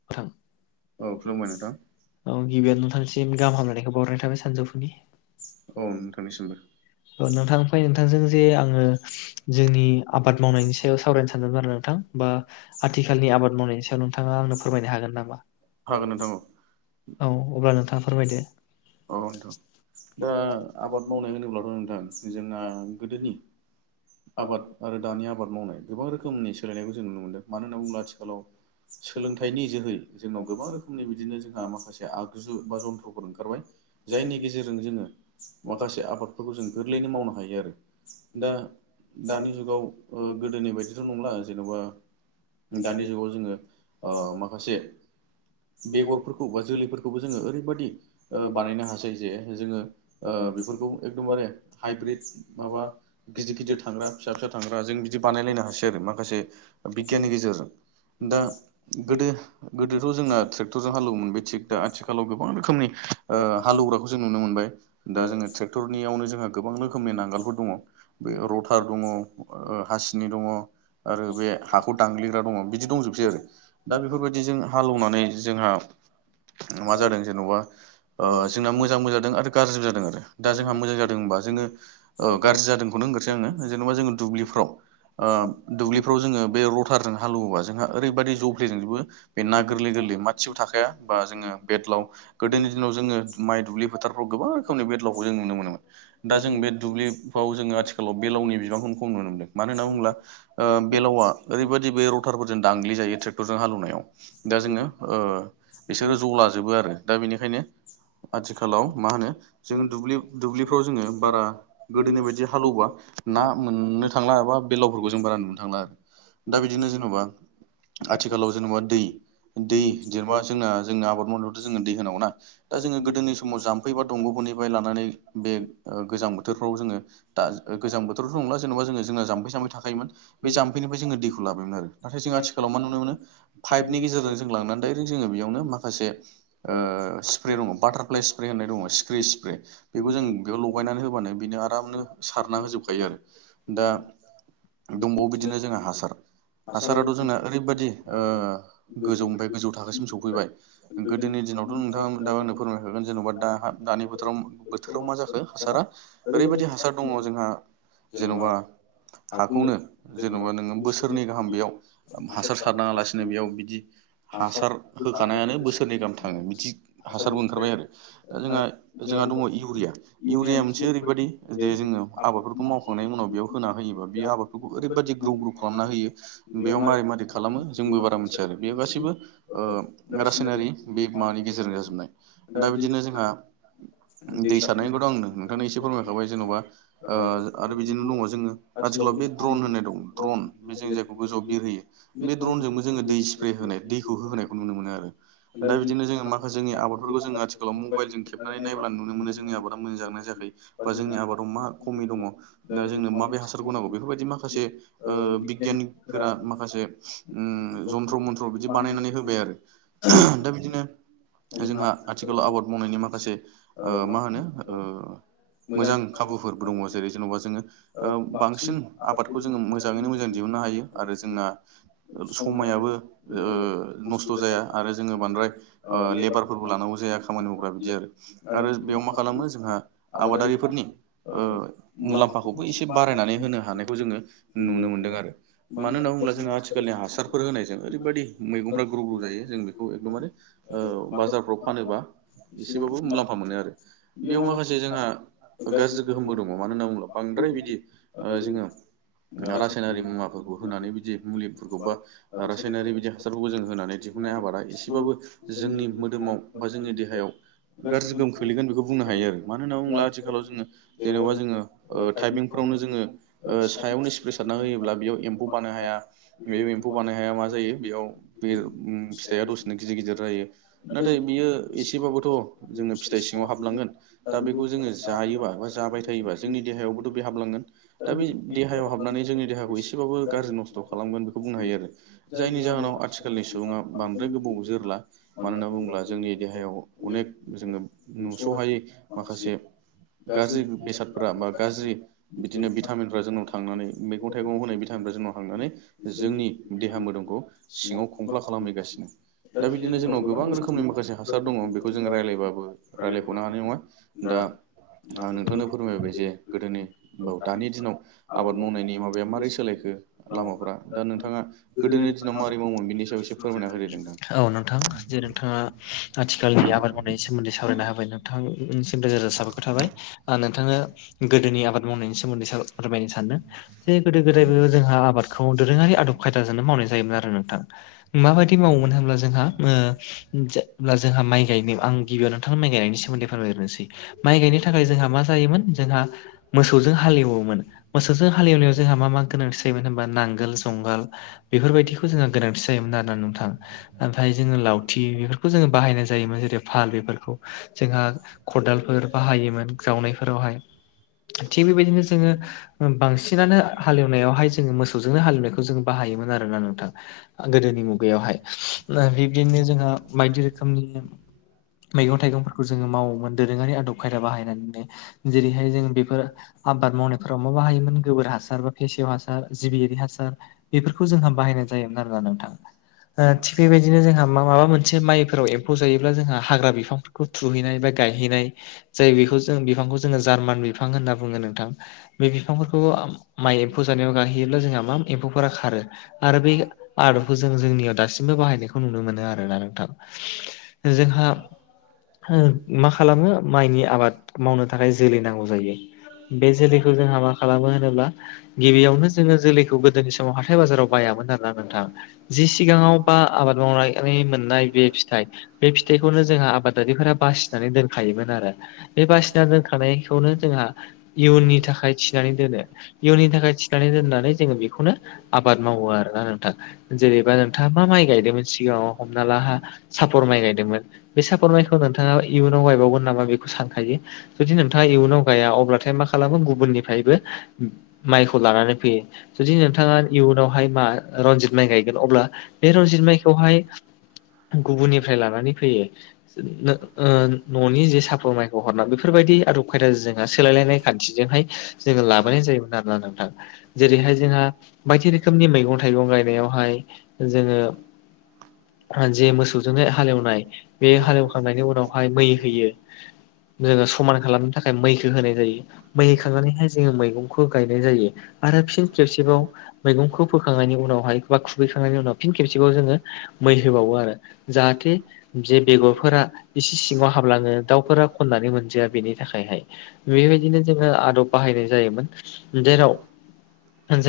[unintelligible] औ खुलुमबाय नोंथां औ गिबियावानो नोंथांसिम गाहाम हामलायनायखौ बावहरनाय थाबाय सानजौफुनि औ नोंथांनिसिमबो नोंथांनिफ्राय नोंथांजों जे आङो जोंनि आबाद मावनायनि सायाव सावरायनो सानदोंमोन आरो नोंथां बा आथिखालनि आबाद मावनायनि सायाव नोंथाङा आंनो फोरमायनो हागोन नामा हागोन नोंथां औ अब्ला नोंथाङा फोरमायदो औ नोंथां दा आबाद मावनाय होनोब्लाथ' नोंथां जोंना गोदोनि आबाद आरो दानि आबाद मावनाय गोबां रोखोमनि सोलायनायखौ जों नुनो मोन्दों मानो होनना बुङोब्ला आथिखालाव सोलोंथाइनि जोहै जोंनाव गोबां रोखोमनि बिदिनो जोंहा माखासे आगजु बा जन्थ्रफोर ओंखारबाय जायनि गेजेरजों जोङो माखासे आबादफोरखौ जों गोरलैयैनो मावनो हायो आरो दा दानि जुगाव गोदोनि बायदिथ' नंला जेन'बा दानि जुगाव जोङो आ माखासे बेगरफोरखौ बा जोलैफोरखौबो जोङो ओरैबायदि बानायनो हासै जे जोङो बेफोरखौ एकदमबारे हाइब्रिद माबा गिदिर गिदिर थांग्रा फिसा फिसा थांग्रा जों बिदि बानायलायनो हासै आरो माखासे बिगियाननि गेजेरजों दा गोदो गोदोथ' जोंना ट्रेक्टरजों हाले एवोमोन बे थिग दा आथिखालाव गोबां रोखोमनि ओ हाल एवग्राखौ जों नुनो मोनबाय दा जोङो ट्रेक्टरनियावनो जोंहा गोबां रोखोमनि नांगोलफोर दङ' बे रथार दङ' हासिनि दङ' आरो बे हाखौ दांग्लिग्रा दङ' बिदि दंजोबसै आरो दा बेफोरबायदिजों हालेवनानै जोंहा मा जादों जेन'बा ओ जोंना मोजांबो जादों आरो गाज्रिबो जादों जादों आरो दा जोंहा मोजां जादों होनबा जोङो गारजि जादोंखौनो होनग्रोसै आङो जेनेबा जोङो दुब्लिफ्राव दुब्लिफ्राव जोङो बे रटारजों हाल एवोबा जोंहा ओरैबायदि [unintelligible] [unintelligible] गोख्लैजोंजोबो बे ना गोरलै गोरलै मासिबो थाखाया बा जोङो बेदलाव गोदोनि दिनाव जोङो माइ दुब्लि फोथारफ्राव गोबां रोखोमनि बेदलावखौ जों नुनो मोनोमोन दा जों बे दुब्लिफ्राव जोङो आथिखालाव बेलावनि बिबांखौ खम नुनो मोनदों मानो होनना बुंब्ला ओ बेलावा ओरैबदि बे रटारफोरजों दांग्लि जायो ट्रेक् क्टरजों हालेवनायाव दा जोङो ओ बिसोरो ज' लाजोबो आरो दा बेनिखायनो आथिखालाव मा होनो जों दुब्लि दुब्लिफ्राव जोङो बारा गोदोनि बायदि हालेवबा ना मोननो थांला एबा बेलावफोरखौ जों बारा नुनो थांला आरो दा बिदिनो जेन'बा आथिखालाव जेनेबा दै दै जेनेबा जोंना जों आबाद मावनायावथ' जों दै होनांगौ ना दा जोङो गोदोनि समाव जाम्फै बा दंग'फोरनिफ्राय लानानै बे गोजां बोथोरफ्राव जोङो दा गोजां बोथोरथ' नंला जेन'बा जोंहा जाम्फै सामफै थाखायोमोन बे जाम्फैनि जोङो दैखौ लाबायमोन आरो नाथाय जों आथिखा आथिखालाव मा नुनो मोनो फाइभनि गेजेरजों जों लांनानै दायरेक्ट जोङो बेयावनो माखासे ओ स्प्रे दङ' बाटारफ्लाइ स्प्रे होननाय दङ' स्क्रिस फ्राय बेखौ जों बेयाव लगायनानै होबानो बिनो आरामनो सारना होजोबखायो आरो दा दंबावो बिदिनो जोंहा हासार हासाराथ' जोंना ओरैबायदि ओ गोजौनिफ्राय गोजौ थाखोसिम सौफैबाय गोदोनि दिनावथ' नोंथां दा आंनो फोरमायखागोन जेन'बा दा दानि बोथोर बोथोराव मा जाखो हासारा ओरैबायदि हासार दङ जोंहा जेन'बा हाखौनो जेनेबा नोङो बोसोरनै गाहाम बेयाव हासार सारनाङालासिनो बेयाव बिदि हासार होखानायानो बोसोरनै गाहाम थाङो बिदि हासारबो ओंखारबाय आरो दा जोंहा जोंहा दङ' इउरिया इउरिया मोनसे ओरैबायदि जे जोङो आबादफोरखौ मावखांनायनि उनाव बेयाव होना होयोबा बियो आबाद फोरखौ ओरैबायदि ग्रौ ग्रौ खालामना होयो बेयाव मारै मारै खालामो जोंबो बारा मोनथिया आरो बेयाव गासैबो ओ रासायनारि बे माबानि गेजेरजों जाजोबनाय दा बिदिनो जोंहा [inaudible] दै सारनायनिखौथ' आं नोंथांनो एसे फोरमायखाबाय जेनबा ओ आरो बिदिनो दङ जोङो आथिखालाव बे ड्रन होननाय दं ड्रन बे जों जायखौ गोजौआव बिरहोयो बे ड्रनजोंबो जोङो दै स्प्रे होनाय दैखौ होहोनोनायखौ नुनो मोनो आरो दा बिदिनो जोङो मा जोंनि आबादफोरखौ जोङो आथिखालाव मबाइलजों खेब नानै नायब्ला नुनो मोनो जोंनि आबादा मोजां जादोना जायाखै बा जोंनि आबादाव मा खमि दङ दा जोंनो माबे हासारखौ नांगौ बेफोरबायदि माखासे ओ बिगियनिफोरा माखा माखासे उम जन्थ्र मन्थ्र बिदि बानायनानै होबाय आरो दा बिदिनो जोंहा आथिखालाव आबाद मावनायनि माखासे ओ मा होनो ओ मोजां खाबुफोर दङ जेरै जेन'बा जोङो ओ बांसिन आबादखौ जोङो मोजाङैनो मोजां दिहुननो हायो आरो जोङा समायाबो ओ नस्थ' जाया आरो जोङो बांद्राय ओ लेबारफोरबो लानांगौ जाया। खामानि मावग्रा बिदि आरो आरो बेयाव मा खालामो जोंहा आबादारिफोरनि ओ मुलाम्फाखौबो एसे बारायनानै होनो हानायखौ जोङो नुनो मोनदों आरो मानो होनबा ओमब्ला जोंहा आथि [unintelligible] हासारफोर होनायजों ओरैबायदि मैगौफ्रा ग्रौ ग्रौ जायो जों बेखौ एकदमारे ओ बाजारफ्राव फानोबा जेरावबो मुलाम्फा मोनो आरो बेयाव माखासे जोंहा गा थ्गोहोमबो दङ मानो होनना बुङोब्ला बांद्राय बिदि ओ जोङो रासायनारि मुवाफोरखौ होनानै बिदि मुलिफोरखौ बा रासायनारि बिदि हासारफोरखौ जों होनानै दिहुननाय आबादा एसेबाबो जोंनि मोदोमाव बा जोंनि देहायाव गाज्रि गोहोम खोलैगोन बेखौ बुंनो हायो आरो मानो होनना बुङोब्ला आथिखालाव जोङो जेनेबा जोङो ओ टाइपिंफोरावनो जोङो ओ सायावनो सेप्रेसारना होयोब्ला बेयाव एम्फौ बानो हाया बे एम्फौ बानाय हाया मा जायो बेयाव बे फिथाइया दसेनो गिदिर गिदिर जायो। नाथाय बियो एसेबाबोथ' जोङो फिथाइ सिङाव हाबलांगोन दा बेखौ जोङो जायोबा बा जाबाय थायोब्ला‌ जोंनि देहायावबोथ' बे हाबलांगोन दा बे देहायाव हाबनानै जोंनि देहाखौ ए फोरावबो गाज्रि नस्थ' खालामगोन बेखौ बुंनो हायो आरो जायनि जाहोनाव आथिखालनि सुबुङा बांद्राय गोबाव जोरला मानो होनना बुङोब्ला जोंनि देहायाव अनेक जोङो नुस'हायै माखासे गाज्रि बेसादफ्रा बा गाज्रि बिदिनो भिटामिनफ्रा जोंनाव था नानै मैगं थाइगं होनाय बितामिनफोरा जोंनाव थांनानै जोंनि देहा मोदोमखौ सिङाव खमफ्ला खालाम हैगासिनो दा बिदिनो‌ जोंनाव गोबां रोखोमनि माखासे हासार दङ बेखौ जों रायलाय ब्लाबो रायलायख'नो हानाय नङा दा आं नोंथांनो फोरमायबाय जे गोदोनि बा दानि दिनाव आबाद मावनायनि माबाया मारै सोलायखो लामाफ्रा दा नोंथाङा गोदोनि दिनाव माबोरै मावोमोन बेनि सायाव एसे फोरमायना होदो नोंथां औ नोंथां जे नोंथाङा आथिखालनि आबाद मावनायनि सोमोन्दै सावरायना होबाय नोंथांसिम रोजा रोजा साबायखर थाबाय ओ नोंथाङा गोदोनि आबाद मावनायनि सोमोन्दै फोरमायनो सानो जे गोदो गोदायनो जोंहा आबादखौ दोरोङारि आदब खायदाजोंनो मावनाय जायोमोन आरो नोंथां माबायदि मावोमोन होनब्ला जोंहा ओ जेब्ला जोंहा माइ गायनो आं गिबियाव नोंथां माइ गायनायनि सोमोन्दै फोरमायग्रोनोसै माइ गायनो थाखाय जोंहा मा जायोमोन जोंहा मोसौजों हाल एवोमोन मोसौजों हाल एवनायाव जोंहा मा मा गोनां जायोमोन होनबा नांगोल जंगाल बेफोरबायदिखौ जोंहा गोनांथि जायोमोन आरोना नोंथां। ओमफ्राय जोङो लावथि बेफोरखौ जोङो बाहायनाय जायोमोन जेरै फाल बेफोरखौ जोंहा खदालफोर बाहायोमोन जावनायफोरावहाय थिग बेबायदिनो जोङो बांसिनानो हाल एवनायावहाय जोङो मोसौजोंनो हाल एनायखौ जों बाहायोमोन आरोना नोंथां। गोदोनि मुगायावहाय बिब्दिनो जोंहा बायदि रोखोमनि मैगं थाइगंफोरखौ जोङो मावोमोन दोरोङारि आदब खायदा बाहायनानैनो जेरैहाय जों बेफोर आबाद मावनायफोराव माबाहायोमोन गोबोर हासार बा फेसेव हासार हासार जिबियारि हासार बेफोरखौ जोंहा बाहायनाय जायोमोन आरोना नोंथाङा थिग बेबायदिनो जोंहा माबा मोनसे माइफोराव एम्फौ जायोब्ला जोंहा हाग्रा बिफां खौ थुहैनाय बा गायहैनाय जाय बेखौ जों बिफांखौ जोङो जार्मान बिफां होनना बुङो नोंथां बे बिफांफोरखौ माइ एम्फौ जानायाव गाहोयोब्ला जोंहा मा एम्फौफोरा खारो। आरो बे आदबखौ जों जोंनियाव दासिमबो बाहायनायखौ नुनो मोनो आरोना नोंथां जोंहा मा खालामो माइनि आबाद मावनो थाखाय जोलै नांगौ जायो। बे जोलैखौ जोंहा मा खालामो होनोब्ला गिबियावनो जोङो जोलैखौ गोदोनि समाव हाथाय बाजाराव बायामोन आरो ना नोंथां जि सिगाङाव बा आबाद मावनानै मोननाय बे फिथाइ बे फिथाइखौनो जोंहा आबादारिफोरा बासिनानै दोनखायोमोन आरो बे बासिना दोनखानायखौनो जोंहा इयुननि थाखाय थिनानै दोनो इयुननि थाखाय थाखाय थिनानै दोननानै जोङो बेखौनो आबाद मावो आरोना नोंथां जेनैबा नोंथाङा मा माइ गायदोंमोन सिगाङाव हमना लाहा सापर माइ गायदोंमोन। बे सापर मायखौ नोंथाङा इयुनाव गायबावगोन नामा बेखौ सानखायो जुदि नोंथाङा इयुनाव गाया अब्लाथाय मा खालामो गुबुननिफ्रायबो माइखौ लानानै फैयो। जुदि नोंथाङा इयुनावहाय मा रनजित माइ गायगोन अब्ला बे रनजित माइखौहाय गुबुननिफ्राय लानानै फैयो न'नि जे साप माय हरना बेफोरबायाददि आदब खायदाज जोंहा सोलायलायनाय खान्थिजोंहाय जोङो लाबोनाय जायोमोन आरो। जेरैहाय जोंहा बायदि रोखोमनि मैगं थाइगं गायनायावहाय जोङो जे मोसौजों हालेवनाय बे हालेवखांनायनि उनावहाय मै होयो जोङो समान खालामनो थाखाय मैखौ होनाय जायो मै होखांनानैहाय जोङो मैगंखौ गायनाय जायो आरो फिन खेबसेबाव मैगंखौ फोखांनायनि उनावहाय बा खुबैखांनायनि उनाव फिन खेबसेबाव जोङो मै होबावो आरो जाहाथे जे बेगरफोरा एसे सिङाव हाबलाङो दाउफोरा खननानै मोनजाया बेनि थाखायहाय बेबायदिनो जोङो आदब बाहायनाय जायोमोन जेराव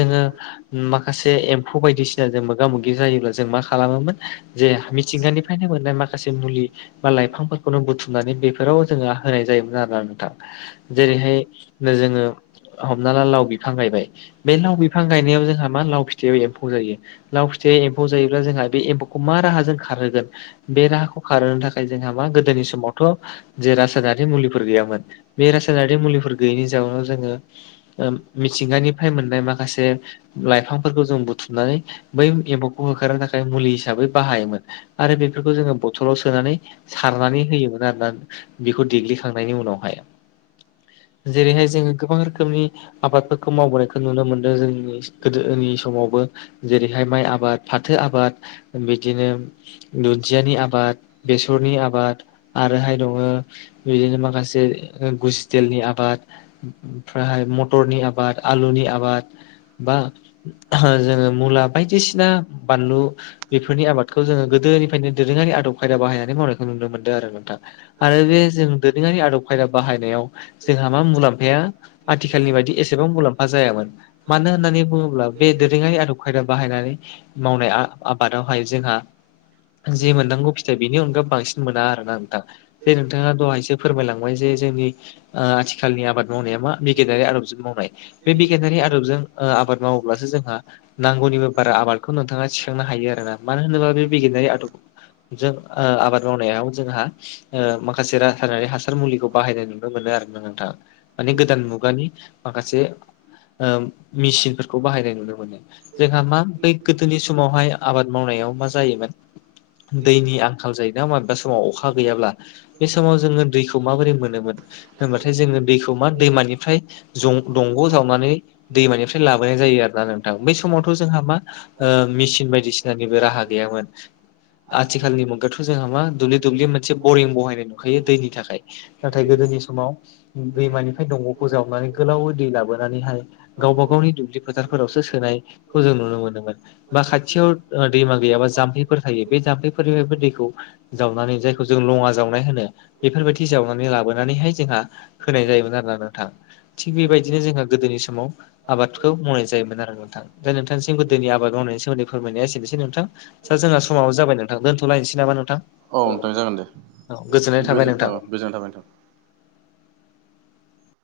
जोङो माखासे एम्फौ बायदिसिना जों मोगा मोगि जायोब्ला जों मा खालामोमोन जे मिथिंगानिफ्रायनो मोननाय माखासे मुलि बा लाइफांफोरखौनो बुथुमनानै बेफोराव जोङो होनाय जायोमोन आरोना नोंथां जेरैहाय जोङो हमना ला लाव बिफां गायबाय बे लाव बिफां गायनायाव जोंहा मा लाव फिथायाव एम्फौ जायो लाव फिथायाइ एम्फौ जायोब्ला जोंहा बे एम्फौखौ मा राहा जों खारहोगोन बे राहाखौ खारहोनो थाखाय जोंहा मा गोदोनि समावथ' जे रासायनारि मुलिफोर गैयामोन बे रासायनारि मुलिफोर गैयैनि जाउनाव जोङो मिथिंगानिफ्राय मोननाय माखासे लाइफांफोरखौ जों बुथुमनानै बै एम्बौखौ होखारनो थाखाय मुलि हिसाबै बाहायोमोन आरो बेफोरखौ जोङो बथलाव सोनानै सारनानै होयोमोन आरोना बेखौ देग्लिखांनायनि उनावहाय जेरैहाय जोङो गोबां रोखोम रोखोमनि आबादफोरखौ मावबोनायखौ नुनो मोनदों जोंनि गोदोनि समावबो जेरैहाय माइ आबाद फाथो आबाद बिदिनो दुदियानि आबाद बेसरनि आबाद आरोहाय दङो बिदिनो माखासे गुसिटेलनि आबाद ओमफ्रायहाय मटरनि आबाद आलुनि आबाद बा जोङो मुला बायदिसिना बानलु बेफोरनि आबादखौ जोङो गोदोनिफ्रायनो दोरोङारि आदब खायदा बाहायनानै मावनायखौ नुनो मोन्दों आरो नोंथां आरो बे जों दोरोङारि आदब खायदा बाहायनायाव जोंहा मा मुलाम्फाया आथिखालनि बादि एसेबां मुलाम्फा जायामोन मानो होननानै बुङोब्ला बे दोरोंआरि आदब खायदा बाहायनानै मावनाया आबादावहाय जोंहा जे मोननांगौ फिथाइ बेनि अनगा बांसिन मोना आरोना नोंथां जे नोंथांआ दहायसो फोरमायलांबाय जे जोंनि ओ आथिखालनि आबाद मावनाया मा बिगियानारि आदबजों मावनाय बे बिगियानारि आदबजों ओ आबाद मावोब्लासो जोंहा नांगौनिबो बारा आबादखौ नोंथांआ थिखांनो हायो आरोना मानो होनोबा बे बिगियारि आदबखौ जों ओ आबाद मावनायाव जोंहा ओ माखासे रासायनारि हासार मुलिखौ बाहायनाय नुनो मोनो आरो ना नोंथां माने गोदान मुगा मुगानि माखासे ओ मेसिनफोरखौ बाहायनाय नुनो मोनो जोंहा मा बै गोदोनि समावहाय आबाद मावनायाव मा जायोमोन दैनि आंखाल जायो ना दा समाव अखा गैयाब्ला बे समाव जोङो दैखौ माबोरै मोनोमोन होनबाथाय जोङो दैखौ मा दैमानि आमफ्राय जं दंग' जावनानै दैमानिफ्राय लाबोनाय जायो आरो ना नोंथां बै समावथ' जोंहा मा ओ मेचिन बायदिसिनानिबो राहा गैयामोन आथिखालनि मुगायावथ' जोंहा मा दुब्लि दुब्लि मोनसे बरिं बहायनाय नुखायो दैनि थाखाय नाथाय गोदोनि समाव दैमानिफ्राय दंग'खौ जावनानै गोलावै दै लाबोनानैहाय गावबा गावनि दुब्लि फोथारफोरावसो सोनायखौ जों नुनो मोनदोंमोन बा खाथिआव ओ दैमा गैयाबा जाम्फैफोर थायो बे जाम्फैफोरनिफ्रायबो दैखौ जावनानै जायखौ जों लंआ जावनाय होनो बेफोरबादि जावनानै लाबोनानैहाय जोंहा होनाय जायोमोन आरोना नोंथां थिग बेबादिनो जोंहा गोदोनि समाव आबादखौ मावनाय जायोमोन आरो नोंथां दा नोंथांनिसिम गोदोनि आबाद मावनायनि सोमोन्दै फोरमायनाया एसेनोसै नोंथां दख जोंहा समाबो जाबाय नोंथां दोन्थ'लायनोसै नामा नोंथां औ नोंथां औ गोजोननाय थाबाय नोंथां गोजोनाय थाबाय‌‌ नोंथां